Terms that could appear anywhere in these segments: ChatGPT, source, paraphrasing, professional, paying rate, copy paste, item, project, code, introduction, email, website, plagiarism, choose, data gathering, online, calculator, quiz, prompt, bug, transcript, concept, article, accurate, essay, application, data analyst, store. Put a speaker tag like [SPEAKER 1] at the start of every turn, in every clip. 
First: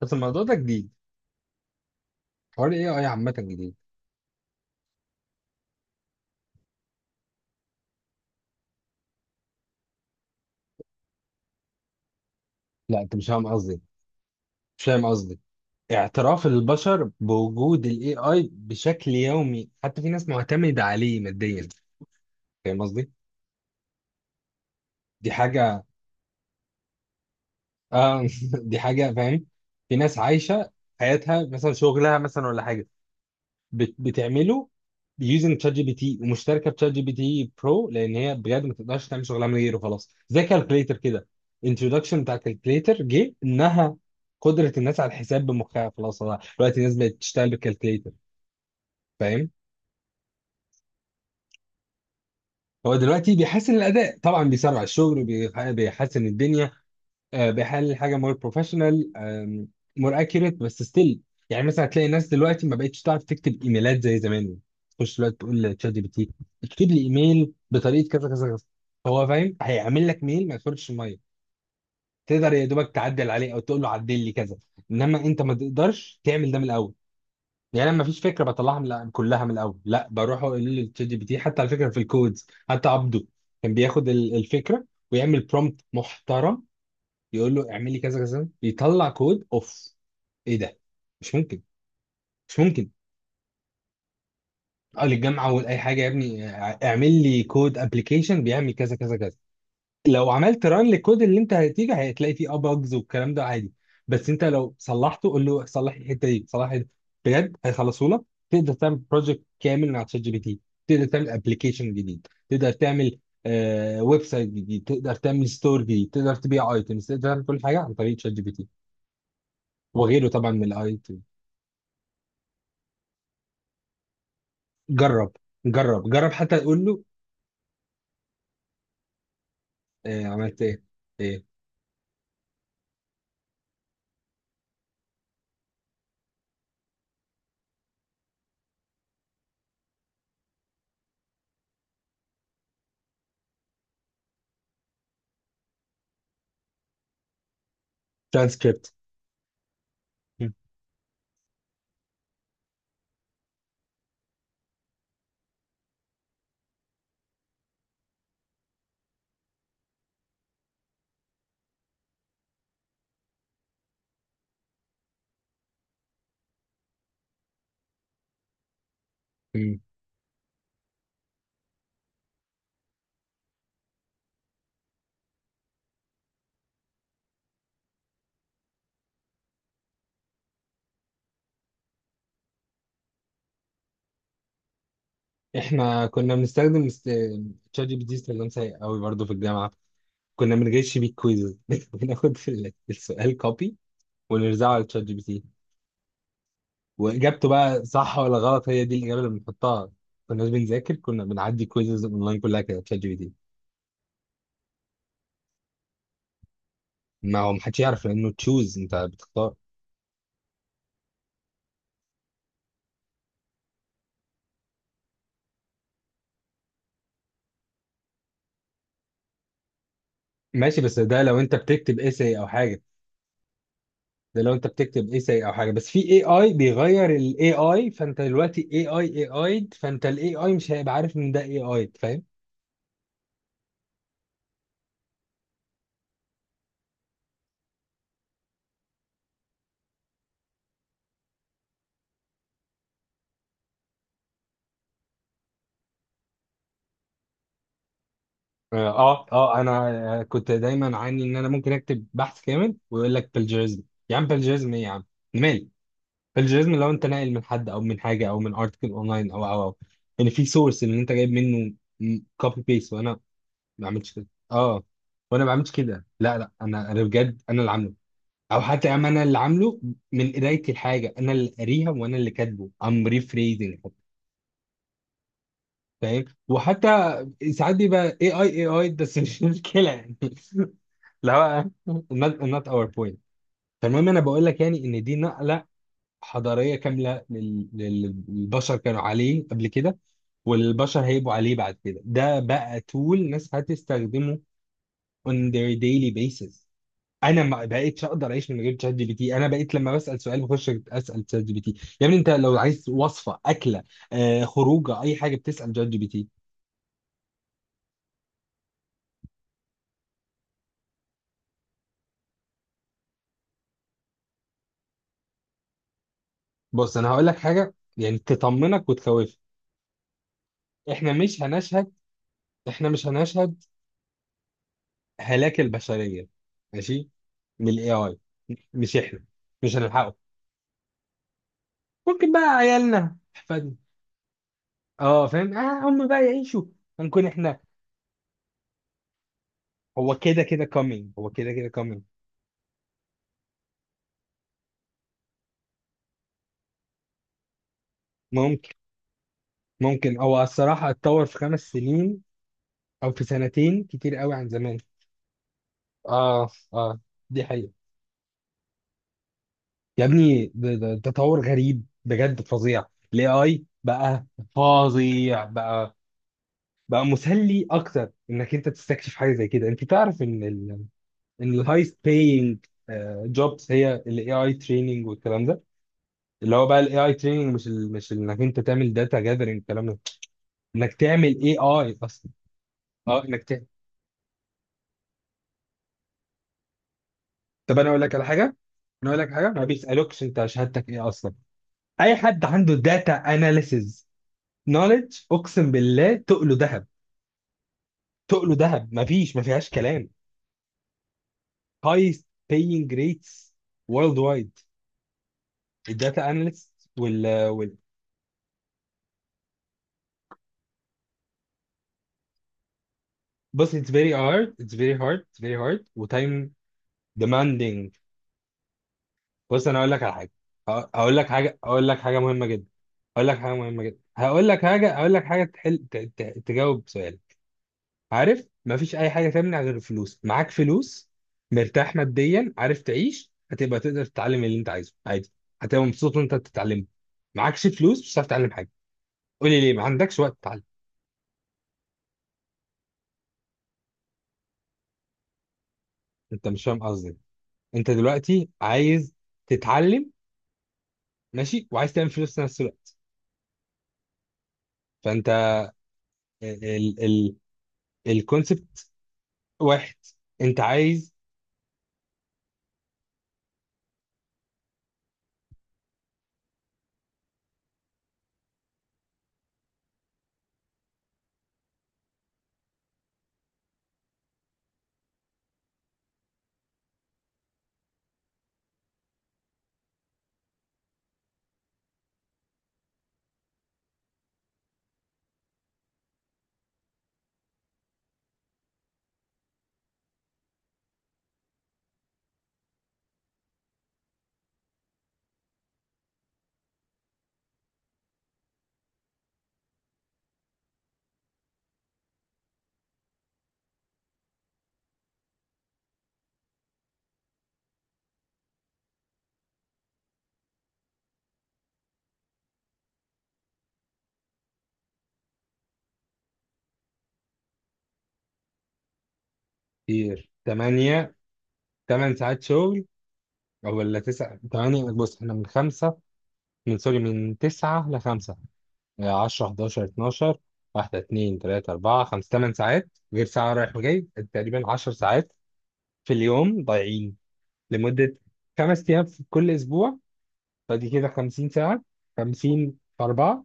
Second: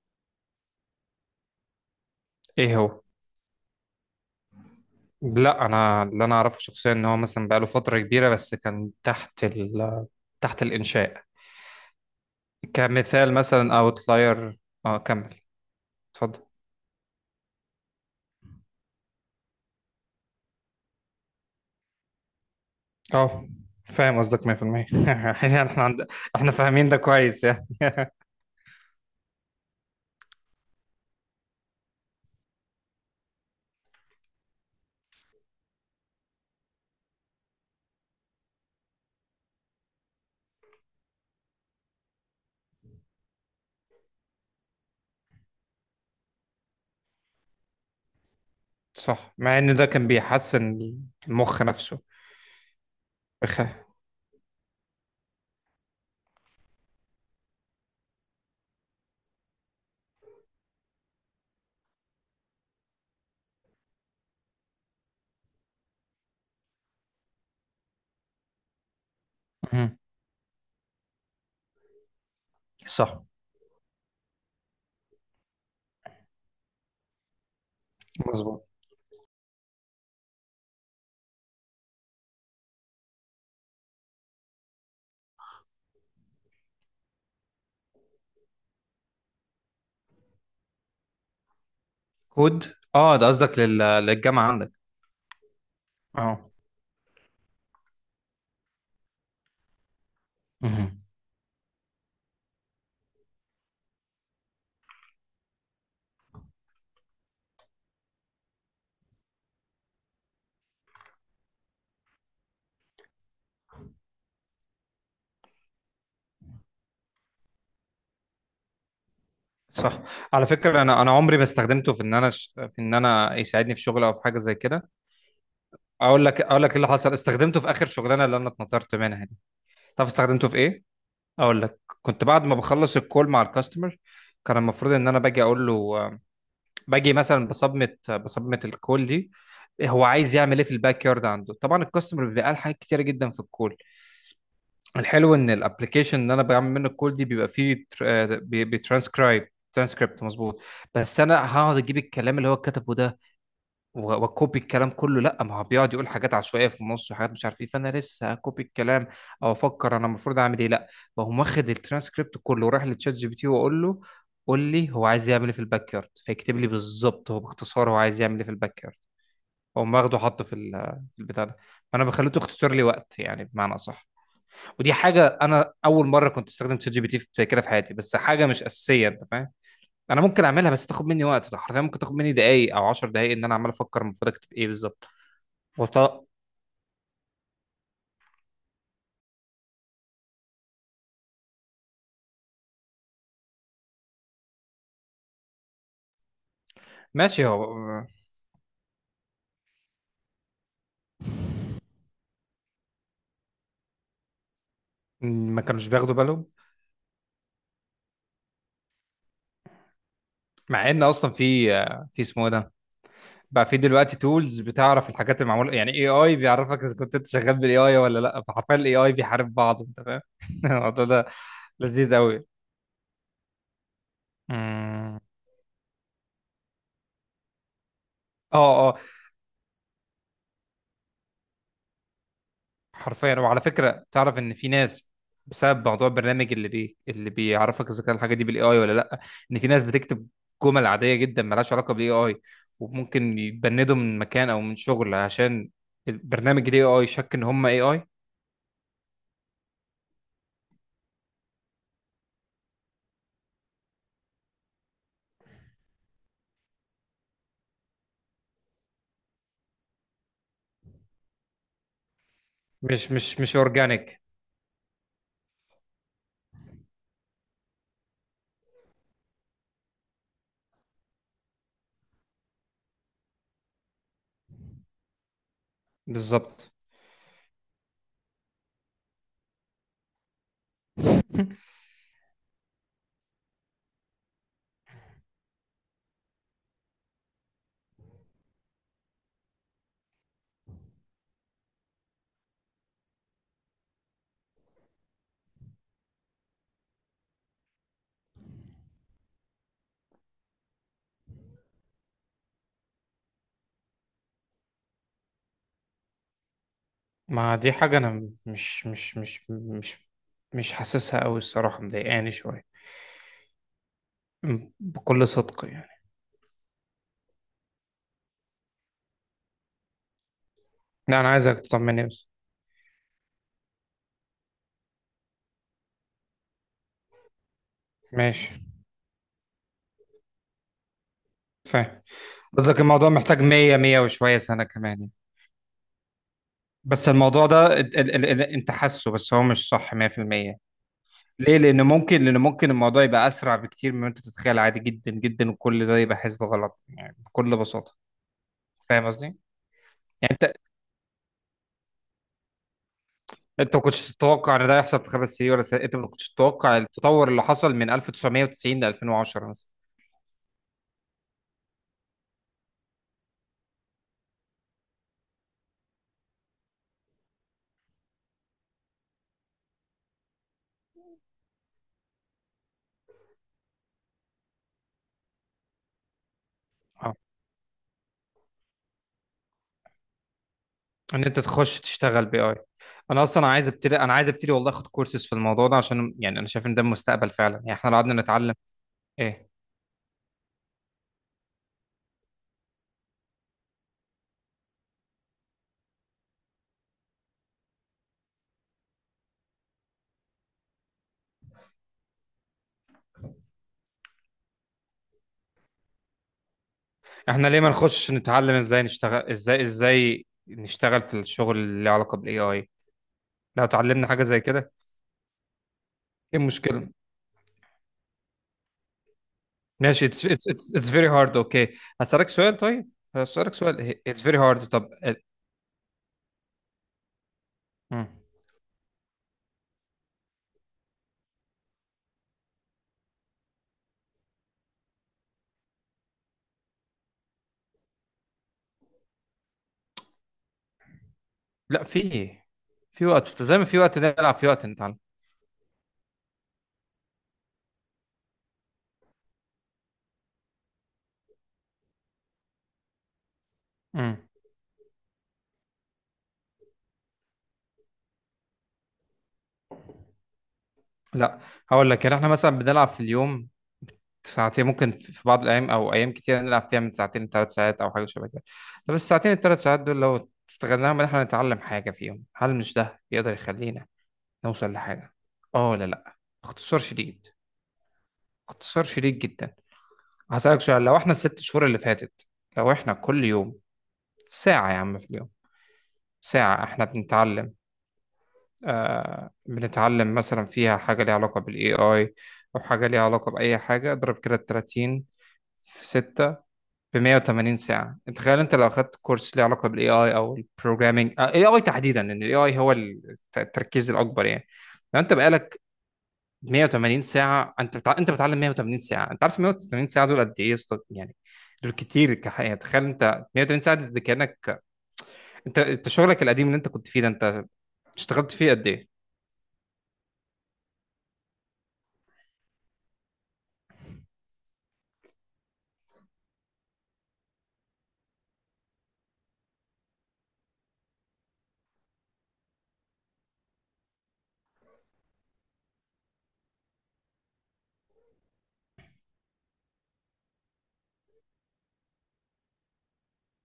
[SPEAKER 1] بس الموضوع ده جديد. حوار
[SPEAKER 2] ايه
[SPEAKER 1] الاي
[SPEAKER 2] هو.
[SPEAKER 1] اي عامة جديد.
[SPEAKER 2] لا انا اللي اعرفه شخصيا ان هو مثلا بقاله فتره كبيره بس كان تحت الانشاء،
[SPEAKER 1] لا انت مش
[SPEAKER 2] كمثال
[SPEAKER 1] فاهم
[SPEAKER 2] مثلا
[SPEAKER 1] قصدي،
[SPEAKER 2] اوتلاير.
[SPEAKER 1] مش
[SPEAKER 2] اه،
[SPEAKER 1] فاهم
[SPEAKER 2] كمل.
[SPEAKER 1] قصدي
[SPEAKER 2] اتفضل.
[SPEAKER 1] اعتراف البشر بوجود الاي اي بشكل يومي، حتى في ناس معتمدة عليه ماديا. فاهم قصدي؟
[SPEAKER 2] اه، فاهم قصدك 100% يعني
[SPEAKER 1] دي
[SPEAKER 2] احنا
[SPEAKER 1] حاجة.
[SPEAKER 2] عند... احنا فاهمين ده كويس يعني.
[SPEAKER 1] اه دي حاجة فاهم. في ناس عايشة حياتها مثلا، شغلها مثلا ولا حاجة بتعمله بيوزنج تشات جي بي تي، ومشتركه بتشات جي بي تي برو، لان هي بجد ما تقدرش تعمل شغلها من غيره خلاص، زي كالكليتر كده. انتروداكشن بتاع كالكليتر جه انها قدره الناس على الحساب بمخها خلاص، هو دلوقتي الناس بقت تشتغل بالكالكليتر.
[SPEAKER 2] صح،
[SPEAKER 1] فاهم؟
[SPEAKER 2] مع ان ده كان بيحسن المخ نفسه.
[SPEAKER 1] هو دلوقتي
[SPEAKER 2] بخ...
[SPEAKER 1] بيحسن الاداء طبعا، بيسرع الشغل، بيحسن الدنيا. آه، بيحلل حاجه مور بروفيشنال، مور اكيوريت، بس ستيل يعني مثلا هتلاقي ناس دلوقتي ما بقتش تعرف تكتب ايميلات زي زمان. تخش دلوقتي تقول لتشات جي بي تي اكتب لي ايميل بطريقه كذا كذا كذا، هو فاهم،
[SPEAKER 2] مهم.
[SPEAKER 1] هيعمل لك ميل ما يخرجش الميه. تقدر يا دوبك
[SPEAKER 2] صح.
[SPEAKER 1] تعدل عليه او تقول له عدل لي كذا، انما انت ما تقدرش تعمل ده من الاول. يعني انا ما فيش فكره
[SPEAKER 2] مظبوط.
[SPEAKER 1] بطلعها من كلها من الاول، لا بروح اقول للتشات جي بي تي. حتى على فكره في الكودز حتى عبده كان بياخد الفكره ويعمل برومبت محترم، يقول له اعمل لي كذا كذا، يطلع كود اوف. ايه ده؟ مش ممكن. مش
[SPEAKER 2] كود.
[SPEAKER 1] ممكن.
[SPEAKER 2] اه، ده قصدك للجامعه عندك.
[SPEAKER 1] اه للجامعه، اول اي حاجه يا
[SPEAKER 2] اه.
[SPEAKER 1] ابني، اه، اعمل لي كود ابلكيشن بيعمل كذا كذا كذا. لو عملت ران
[SPEAKER 2] مهم.
[SPEAKER 1] للكود اللي انت هتيجي هتلاقي فيه اه bugs والكلام ده عادي، بس انت لو صلحته قول له صلح لي الحته دي، صلح لي، بجد هيخلصوا لك. تقدر تعمل بروجكت كامل مع تشات جي بي تي، تقدر تعمل ابلكيشن جديد، تقدر تعمل ويب سايت جديد، تقدر تعمل ستور جديد، تقدر تبيع ايتمز، تقدر تعمل كل حاجه عن طريق تشات جي بي تي
[SPEAKER 2] صح.
[SPEAKER 1] وغيره
[SPEAKER 2] على
[SPEAKER 1] طبعا من
[SPEAKER 2] فكره،
[SPEAKER 1] الاي
[SPEAKER 2] انا
[SPEAKER 1] تي.
[SPEAKER 2] عمري ما استخدمته في ان انا في ان انا يساعدني في شغل او في حاجه زي كده.
[SPEAKER 1] جرب، جرب،
[SPEAKER 2] اقول
[SPEAKER 1] جرب
[SPEAKER 2] لك
[SPEAKER 1] حتى،
[SPEAKER 2] اقول لك ايه
[SPEAKER 1] تقول
[SPEAKER 2] اللي
[SPEAKER 1] له
[SPEAKER 2] حصل، استخدمته في اخر شغلانه اللي انا اتنطرت منها دي. تعرف
[SPEAKER 1] إيه
[SPEAKER 2] استخدمته في
[SPEAKER 1] عملت ايه
[SPEAKER 2] ايه؟
[SPEAKER 1] ايه
[SPEAKER 2] اقول لك، كنت بعد ما بخلص الكول مع الكاستمر، كان المفروض ان انا باجي اقول له آه، باجي مثلا بصمت بصمت الكول دي هو عايز يعمل ايه في الباك يارد عنده. طبعا الكاستمر بيبقى قال حاجات كتيره جدا في الكول. الحلو ان الابلكيشن اللي انا بعمل منه الكول دي بيبقى فيه
[SPEAKER 1] ترانسكريبت.
[SPEAKER 2] بيترانسكرايب ترانسكريبت مظبوط. بس انا هقعد اجيب الكلام اللي هو كتبه ده واكوبي الكلام كله؟ لا، ما هو بيقعد يقول حاجات عشوائيه في النص وحاجات مش عارف ايه، فانا لسه اكوبي الكلام او افكر انا المفروض اعمل ايه؟ لا، بقوم واخد الترانسكريبت كله ورايح لتشات جي بي تي واقول له قول لي هو عايز يعمل ايه في الباك يارد، فيكتب لي بالظبط هو باختصار هو عايز يعمل ايه في الباك يارد. اقوم واخده حاطه في في البتاع ده. فانا بخليته يختصر لي وقت يعني، بمعنى اصح. ودي حاجه انا اول مره كنت استخدم تشات جي بي تي زي كده في حياتي، بس حاجه مش اساسيه، انت فاهم. انا ممكن اعملها بس تاخد مني وقت، ده حرفيا ممكن تاخد مني دقايق او 10 دقايق ان انا عمال افكر المفروض اكتب ايه بالظبط.
[SPEAKER 1] احنا
[SPEAKER 2] وط...
[SPEAKER 1] كنا تشات جي بي تي استخدام سيء قوي برضه في الجامعه. كنا بنجيش بيه كويز بناخد السؤال كوبي ونرزعه على تشات جي بي تي،
[SPEAKER 2] ماشي.
[SPEAKER 1] واجابته بقى
[SPEAKER 2] هو
[SPEAKER 1] صح ولا غلط هي دي الاجابه اللي بنحطها. كنا بنذاكر، كنا بنعدي كويزز اونلاين كلها كده تشات جي بي تي.
[SPEAKER 2] ما كانوش بياخدوا بالهم.
[SPEAKER 1] ما هو محدش يعرف لانه تشوز، انت بتختار.
[SPEAKER 2] مع ان اصلا في، في اسمه إيه ده بقى، في دلوقتي تولز بتعرف الحاجات المعموله، يعني اي اي بيعرفك اذا كنت انت شغال بالاي اي ولا لا، فحرفيا الاي اي بيحارب بعض، انت فاهم
[SPEAKER 1] ماشي، بس
[SPEAKER 2] الموضوع
[SPEAKER 1] ده
[SPEAKER 2] ده
[SPEAKER 1] لو انت بتكتب
[SPEAKER 2] لذيذ
[SPEAKER 1] ايساي
[SPEAKER 2] قوي.
[SPEAKER 1] او حاجه. ده لو انت بتكتب
[SPEAKER 2] اه،
[SPEAKER 1] ايساي او حاجه، بس في اي اي بيغير الاي اي، فانت دلوقتي اي
[SPEAKER 2] اه،
[SPEAKER 1] اي اي اي، فانت الاي اي مش هيبقى عارف ان ده اي اي، فاهم؟
[SPEAKER 2] حرفيا. وعلى فكرة، تعرف ان في ناس، بسبب موضوع البرنامج اللي اللي بيعرفك اذا كان الحاجة دي بالاي اي ولا لا، ان في ناس بتكتب جمل عادية جدا ملهاش علاقة بالاي اي وممكن يتبندوا من مكان او من شغل عشان البرنامج الاي اي شك ان هم اي اي.
[SPEAKER 1] اه اه، انا كنت دايما عاني ان انا ممكن اكتب بحث كامل ويقول لك بلجيرزم. يا عم بلجيرزم ايه يا عم؟ مالي؟ بلجيرزم لو انت ناقل من حد او من حاجه او من ارتكل اونلاين او او او، ان في سورس ان انت جايب منه كوبي بيست، وانا
[SPEAKER 2] مش
[SPEAKER 1] ما
[SPEAKER 2] مش مش
[SPEAKER 1] بعملش
[SPEAKER 2] اورجانيك.
[SPEAKER 1] كده. اه، وانا ما بعملش كده. لا لا، انا بجد انا اللي عامله، او حتى يا عم انا اللي عامله من قرايه الحاجه، انا اللي قاريها وانا اللي كاتبه ام ريفريزنج. فاهم؟
[SPEAKER 2] بالظبط
[SPEAKER 1] وحتى ساعات بيبقى اي اي اي اي، بس مش مشكله يعني. لا، not, our point. فالمهم انا بقول لك يعني ان دي نقله حضاريه كامله للبشر كانوا عليه قبل كده، والبشر هيبقوا عليه بعد كده. ده بقى tool ناس هتستخدمه on their daily basis. انا ما بقيتش اقدر اعيش من غير شات جي بي تي. انا بقيت لما بسال سؤال بخش اسال شات جي بي تي. يا ابني انت لو عايز وصفه اكله، آه خروجه، اي حاجه بتسال شات جي بي تي.
[SPEAKER 2] ما دي حاجة انا مش حاسسها قوي الصراحة، مضايقاني شوية، بكل صدق يعني.
[SPEAKER 1] بص انا هقول لك حاجه يعني تطمنك وتخوفك. احنا
[SPEAKER 2] لا، انا
[SPEAKER 1] مش
[SPEAKER 2] عايزك
[SPEAKER 1] هنشهد،
[SPEAKER 2] تطمني بس.
[SPEAKER 1] احنا مش هنشهد هلاك البشريه، ماشي، من الاي اي.
[SPEAKER 2] ماشي.
[SPEAKER 1] مش احنا، مش هنلحقه.
[SPEAKER 2] فاهم
[SPEAKER 1] ممكن بقى
[SPEAKER 2] قصدك. الموضوع
[SPEAKER 1] عيالنا،
[SPEAKER 2] محتاج
[SPEAKER 1] احفادنا.
[SPEAKER 2] 100 100 وشوية سنة كمان يعني.
[SPEAKER 1] اه فاهم، اه هم بقى يعيشوا.
[SPEAKER 2] بس
[SPEAKER 1] هنكون
[SPEAKER 2] الموضوع
[SPEAKER 1] احنا.
[SPEAKER 2] ده ال ال ال ال انت حاسه، بس هو مش صح
[SPEAKER 1] هو كده
[SPEAKER 2] 100%.
[SPEAKER 1] كده coming، هو كده
[SPEAKER 2] ليه؟
[SPEAKER 1] كده
[SPEAKER 2] لأن
[SPEAKER 1] coming.
[SPEAKER 2] ممكن لأن ممكن الموضوع يبقى أسرع بكتير مما أنت تتخيل، عادي جدا جدا، وكل ده يبقى حسبة غلط يعني، بكل بساطة.
[SPEAKER 1] ممكن.
[SPEAKER 2] فاهم قصدي؟ يعني
[SPEAKER 1] ممكن هو
[SPEAKER 2] أنت
[SPEAKER 1] الصراحة اتطور في خمس سنين او في
[SPEAKER 2] أنت ما
[SPEAKER 1] سنتين
[SPEAKER 2] كنتش
[SPEAKER 1] كتير قوي عن
[SPEAKER 2] تتوقع إن
[SPEAKER 1] زمان.
[SPEAKER 2] ده يحصل في خمس سنين ولا سنة. أنت ما كنتش
[SPEAKER 1] اه
[SPEAKER 2] تتوقع
[SPEAKER 1] اه،
[SPEAKER 2] التطور اللي
[SPEAKER 1] دي حقيقة.
[SPEAKER 2] حصل من 1990 ل 2010 مثلا.
[SPEAKER 1] يا ابني ده تطور غريب بجد، فظيع الاي اي بقى، فظيع بقى. بقى مسلي اكتر انك انت تستكشف حاجه زي كده. انت تعرف ان الهايست باينج جوبز هي الاي اي تريننج والكلام ده، اللي هو بقى الاي
[SPEAKER 2] اه.
[SPEAKER 1] اي تريننج، مش انك انت تعمل داتا جاذرنج الكلام ده، انك
[SPEAKER 2] إن أنت
[SPEAKER 1] تعمل اي
[SPEAKER 2] تخش
[SPEAKER 1] اي
[SPEAKER 2] تشتغل
[SPEAKER 1] اصلا.
[SPEAKER 2] بي آي. انا
[SPEAKER 1] اه انك
[SPEAKER 2] اصلا
[SPEAKER 1] تعمل.
[SPEAKER 2] عايز ابتدي، انا عايز ابتدي والله اخد كورسز في الموضوع ده، عشان يعني انا شايف ان ده المستقبل فعلا، يعني
[SPEAKER 1] طب انا
[SPEAKER 2] احنا لو
[SPEAKER 1] اقول
[SPEAKER 2] قعدنا
[SPEAKER 1] لك على حاجه،
[SPEAKER 2] نتعلم
[SPEAKER 1] انا اقول لك حاجه،
[SPEAKER 2] ايه.
[SPEAKER 1] ما بيسالوكش انت شهادتك ايه اصلا. اي حد عنده داتا اناليسز نوليدج، اقسم بالله تقله ذهب، تقله ذهب، مفيش ما فيهاش كلام. هايست paying rates world wide الداتا اناليست وال
[SPEAKER 2] احنا ليه ما
[SPEAKER 1] وال
[SPEAKER 2] نخش نتعلم ازاي نشتغل، ازاي ازاي نشتغل في الشغل اللي له علاقه بالاي اي؟ لو
[SPEAKER 1] بص it's
[SPEAKER 2] اتعلمنا
[SPEAKER 1] very
[SPEAKER 2] حاجه زي
[SPEAKER 1] hard،
[SPEAKER 2] كده، ايه
[SPEAKER 1] وتايم
[SPEAKER 2] المشكله؟
[SPEAKER 1] demanding. بص انا هقول لك
[SPEAKER 2] ماشي،
[SPEAKER 1] على
[SPEAKER 2] اتس
[SPEAKER 1] حاجه.
[SPEAKER 2] اتس اتس اتس فيري
[SPEAKER 1] هقول لك
[SPEAKER 2] هارد،
[SPEAKER 1] حاجه،
[SPEAKER 2] اوكي.
[SPEAKER 1] هقول لك حاجه
[SPEAKER 2] هسألك
[SPEAKER 1] مهمه
[SPEAKER 2] سؤال
[SPEAKER 1] جدا،
[SPEAKER 2] طيب، هسألك سؤال، اتس فيري
[SPEAKER 1] هقول لك
[SPEAKER 2] هارد، طب
[SPEAKER 1] حاجه، هقول لك حاجه تحل تجاوب سؤالك.
[SPEAKER 2] مم.
[SPEAKER 1] عارف مفيش اي حاجه تمنع غير الفلوس. معاك فلوس، مرتاح ماديا، عارف تعيش، هتبقى تقدر تتعلم اللي انت عايزه عادي، هتبقى مبسوط وانت بتتعلمه. معكش فلوس مش هتعرف تتعلم حاجه. قولي ليه ما عندكش وقت تتعلم؟
[SPEAKER 2] لا، في إيه؟ في وقت زي ما في وقت نلعب، في وقت نتعلم.
[SPEAKER 1] انت مش فاهم قصدي. انت دلوقتي عايز تتعلم، ماشي، وعايز تعمل فلوس في نفس الوقت،
[SPEAKER 2] مم.
[SPEAKER 1] فانت ال ال الكونسبت واحد. انت عايز.
[SPEAKER 2] لا، هقول لك، يعني احنا مثلا بنلعب في اليوم ساعتين، ممكن في بعض الأيام أو أيام كتير نلعب فيها من ساعتين لثلاث ساعات، أو حاجة شبه كده. طب الساعتين الثلاث ساعات دول لو استغلناهم إن إحنا نتعلم حاجة فيهم، هل مش ده يقدر يخلينا نوصل لحاجة؟ آه ولا لأ؟ اختصار شديد، اختصار شديد جدا. هسألك سؤال، لو إحنا الست شهور اللي فاتت، لو إحنا كل يوم ساعة، يا عم في اليوم ساعة، إحنا بنتعلم، آه، بنتعلم مثلا فيها حاجة ليها علاقة بال AI أو حاجة ليها علاقة بأي حاجة، اضرب كده 30 في 6، ب 180 ساعة. انت تخيل، انت لو اخدت كورس ليه علاقة بالاي اي او البروجرامينج، الاي اي تحديدا لان الاي اي هو التركيز الاكبر يعني. لو انت بقالك 180 ساعة، انت انت بتعلم 180 ساعة، انت عارف 180 ساعة دول قد ايه يا اسطى؟ يعني دول كتير كحقيقة. تخيل انت 180 ساعة دي كأنك انت، انت شغلك القديم اللي انت كنت فيه ده، انت اشتغلت فيه قد ايه؟
[SPEAKER 1] كتير. 8، 8 ساعات شغل. او ولا 9. 8. بص احنا من 5، من سوري، من 9 ل 5. 10، 11، 12. واحدة، اتنين، تلاتة، أربعة، خمسة، تمن ساعات، غير ساعة رايح وجاي، تقريبا 10 ساعات في اليوم ضايعين، لمدة خمس أيام في كل أسبوع. فدي كده 50 ساعة. 50 في أربعة،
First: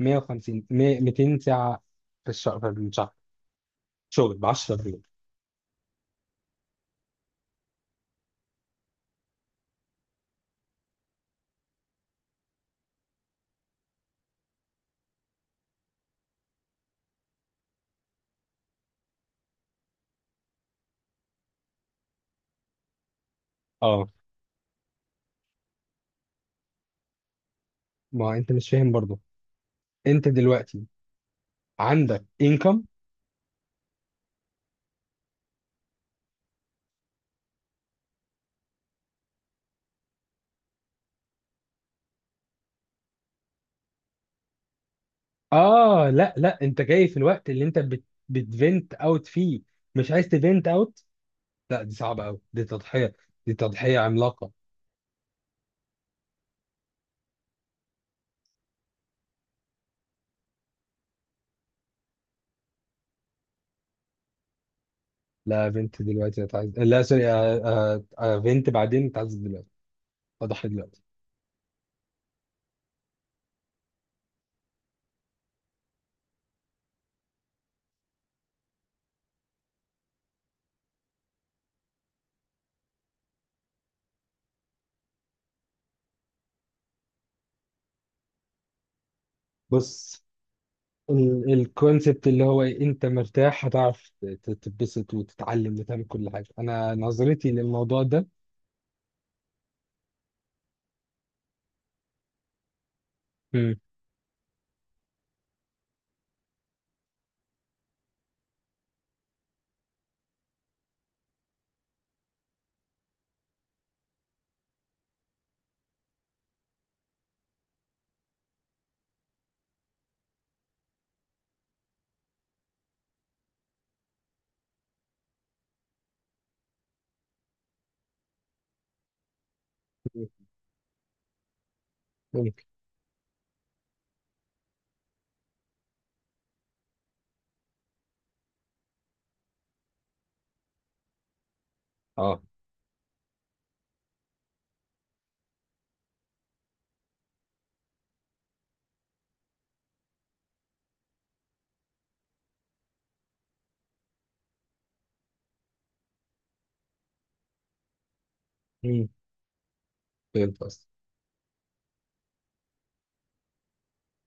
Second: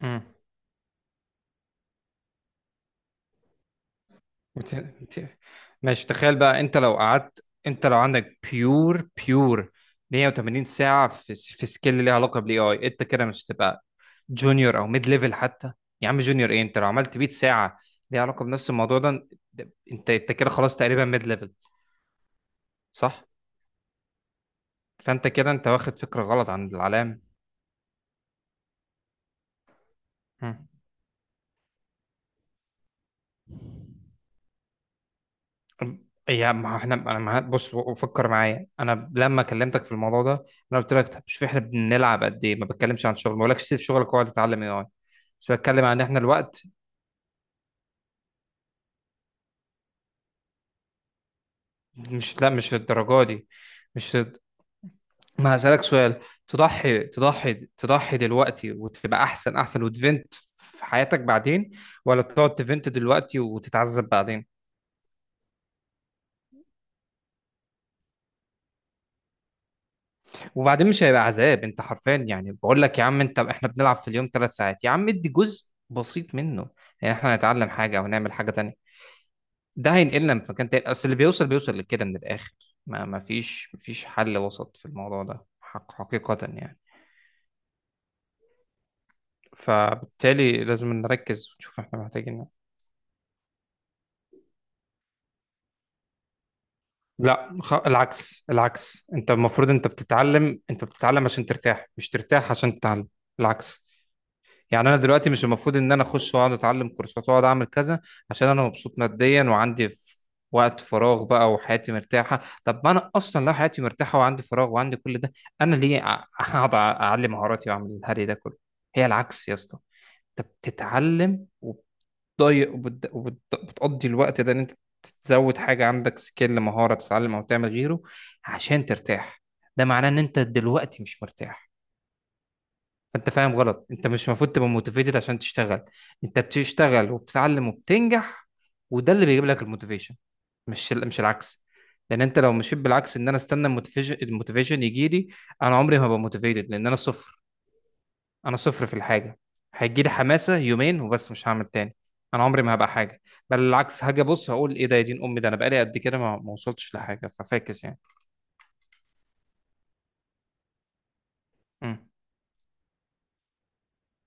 [SPEAKER 2] مم.
[SPEAKER 1] 200 ساعة في الشهر. شغل ب
[SPEAKER 2] بت-
[SPEAKER 1] 10 في اليوم.
[SPEAKER 2] بت- ماشي، تخيل بقى انت لو قعدت، انت لو عندك بيور بيور 180 ساعة في في سكيل ليها علاقة بالاي اي، انت كده مش هتبقى جونيور او ميد ليفل حتى. يا عم جونيور ايه، انت لو عملت 100 ساعة ليها علاقة بنفس الموضوع ده، انت، انت كده خلاص تقريبا ميد ليفل. صح.
[SPEAKER 1] اه.
[SPEAKER 2] فانت كده انت واخد فكرة غلط عن العلام.
[SPEAKER 1] ما أنت مش فاهم برضه. أنت دلوقتي عندك income.
[SPEAKER 2] هم. يا ما احنا، انا، ما بص فكر معايا، انا لما كلمتك في الموضوع ده انا قلت لك طب شوف احنا بنلعب قد ايه، ما بتكلمش عن شغل، ما بقولكش سيب شغلك واقعد تتعلم اي اي، بس بتكلم عن ان
[SPEAKER 1] اه
[SPEAKER 2] احنا
[SPEAKER 1] لا لا،
[SPEAKER 2] الوقت.
[SPEAKER 1] أنت جاي في الوقت اللي أنت بتفنت اوت فيه، مش عايز تفنت اوت. لا دي صعبة أوي،
[SPEAKER 2] مش لا،
[SPEAKER 1] دي
[SPEAKER 2] مش
[SPEAKER 1] تضحية،
[SPEAKER 2] للدرجه دي.
[SPEAKER 1] دي تضحية
[SPEAKER 2] مش لد-
[SPEAKER 1] عملاقة.
[SPEAKER 2] ما هسألك سؤال، تضحي دلوقتي وتبقى احسن وتفنت في حياتك بعدين، ولا تقعد تفنت دلوقتي وتتعذب بعدين؟
[SPEAKER 1] لا بنت دلوقتي هتعز، لا سوري، آه، آه، آه، بنت بعدين هتعز، دلوقتي أضحي
[SPEAKER 2] وبعدين
[SPEAKER 1] دلوقتي.
[SPEAKER 2] مش هيبقى عذاب، انت حرفيا، يعني بقول لك يا عم انت، احنا بنلعب في اليوم ثلاث ساعات يا عم، ادي جزء بسيط منه يعني احنا نتعلم حاجه او نعمل حاجه تانية، ده هينقلنا من مكان تاني، اصل اللي بيوصل لكده من الاخر، ما فيش حل وسط في الموضوع ده، حقيقه يعني.
[SPEAKER 1] بص
[SPEAKER 2] فبالتالي لازم نركز ونشوف احنا
[SPEAKER 1] الكونسبت
[SPEAKER 2] محتاجين
[SPEAKER 1] اللي هو
[SPEAKER 2] ايه.
[SPEAKER 1] إيه، انت مرتاح هتعرف تتبسط وتتعلم وتعمل كل حاجة. انا نظرتي
[SPEAKER 2] لا،
[SPEAKER 1] للموضوع ده.
[SPEAKER 2] العكس، انت المفروض، انت بتتعلم، انت بتتعلم عشان ترتاح، مش ترتاح عشان تتعلم.
[SPEAKER 1] مم.
[SPEAKER 2] العكس. يعني انا دلوقتي مش المفروض ان انا اخش واقعد اتعلم كورسات واقعد اعمل كذا عشان انا مبسوط ماديا وعندي وقت فراغ بقى وحياتي مرتاحه. طب ما انا اصلا لو حياتي مرتاحه وعندي فراغ وعندي كل ده، انا ليه اقعد اعلم مهاراتي واعمل الهري ده كله؟ هي العكس يا اسطى، انت بتتعلم وبتضيق وبتقضي الوقت ده ان انت تزود حاجه عندك، سكيل، مهاره، تتعلم او تعمل غيره، عشان ترتاح. ده معناه ان انت دلوقتي مش مرتاح.
[SPEAKER 1] ممكن.
[SPEAKER 2] فانت فاهم غلط، انت مش المفروض تبقى موتيفيتد عشان تشتغل، انت بتشتغل وبتتعلم وبتنجح وده اللي بيجيب لك الموتيفيشن، مش مش العكس. لان انت
[SPEAKER 1] اه.
[SPEAKER 2] لو مشيت بالعكس ان انا استنى الموتيفيشن يجي لي، انا عمري ما هبقى موتيفيتد لان انا صفر، انا صفر في الحاجه، هيجي لي حماسه يومين وبس مش هعمل تاني، انا عمري ما هبقى حاجه. بل العكس، هاجي ابص هقول ايه ده يا دين امي، ده انا بقالي قد كده ما وصلتش لحاجه، ففاكس يعني.
[SPEAKER 1] مم. فهمت قصدك.
[SPEAKER 2] مم.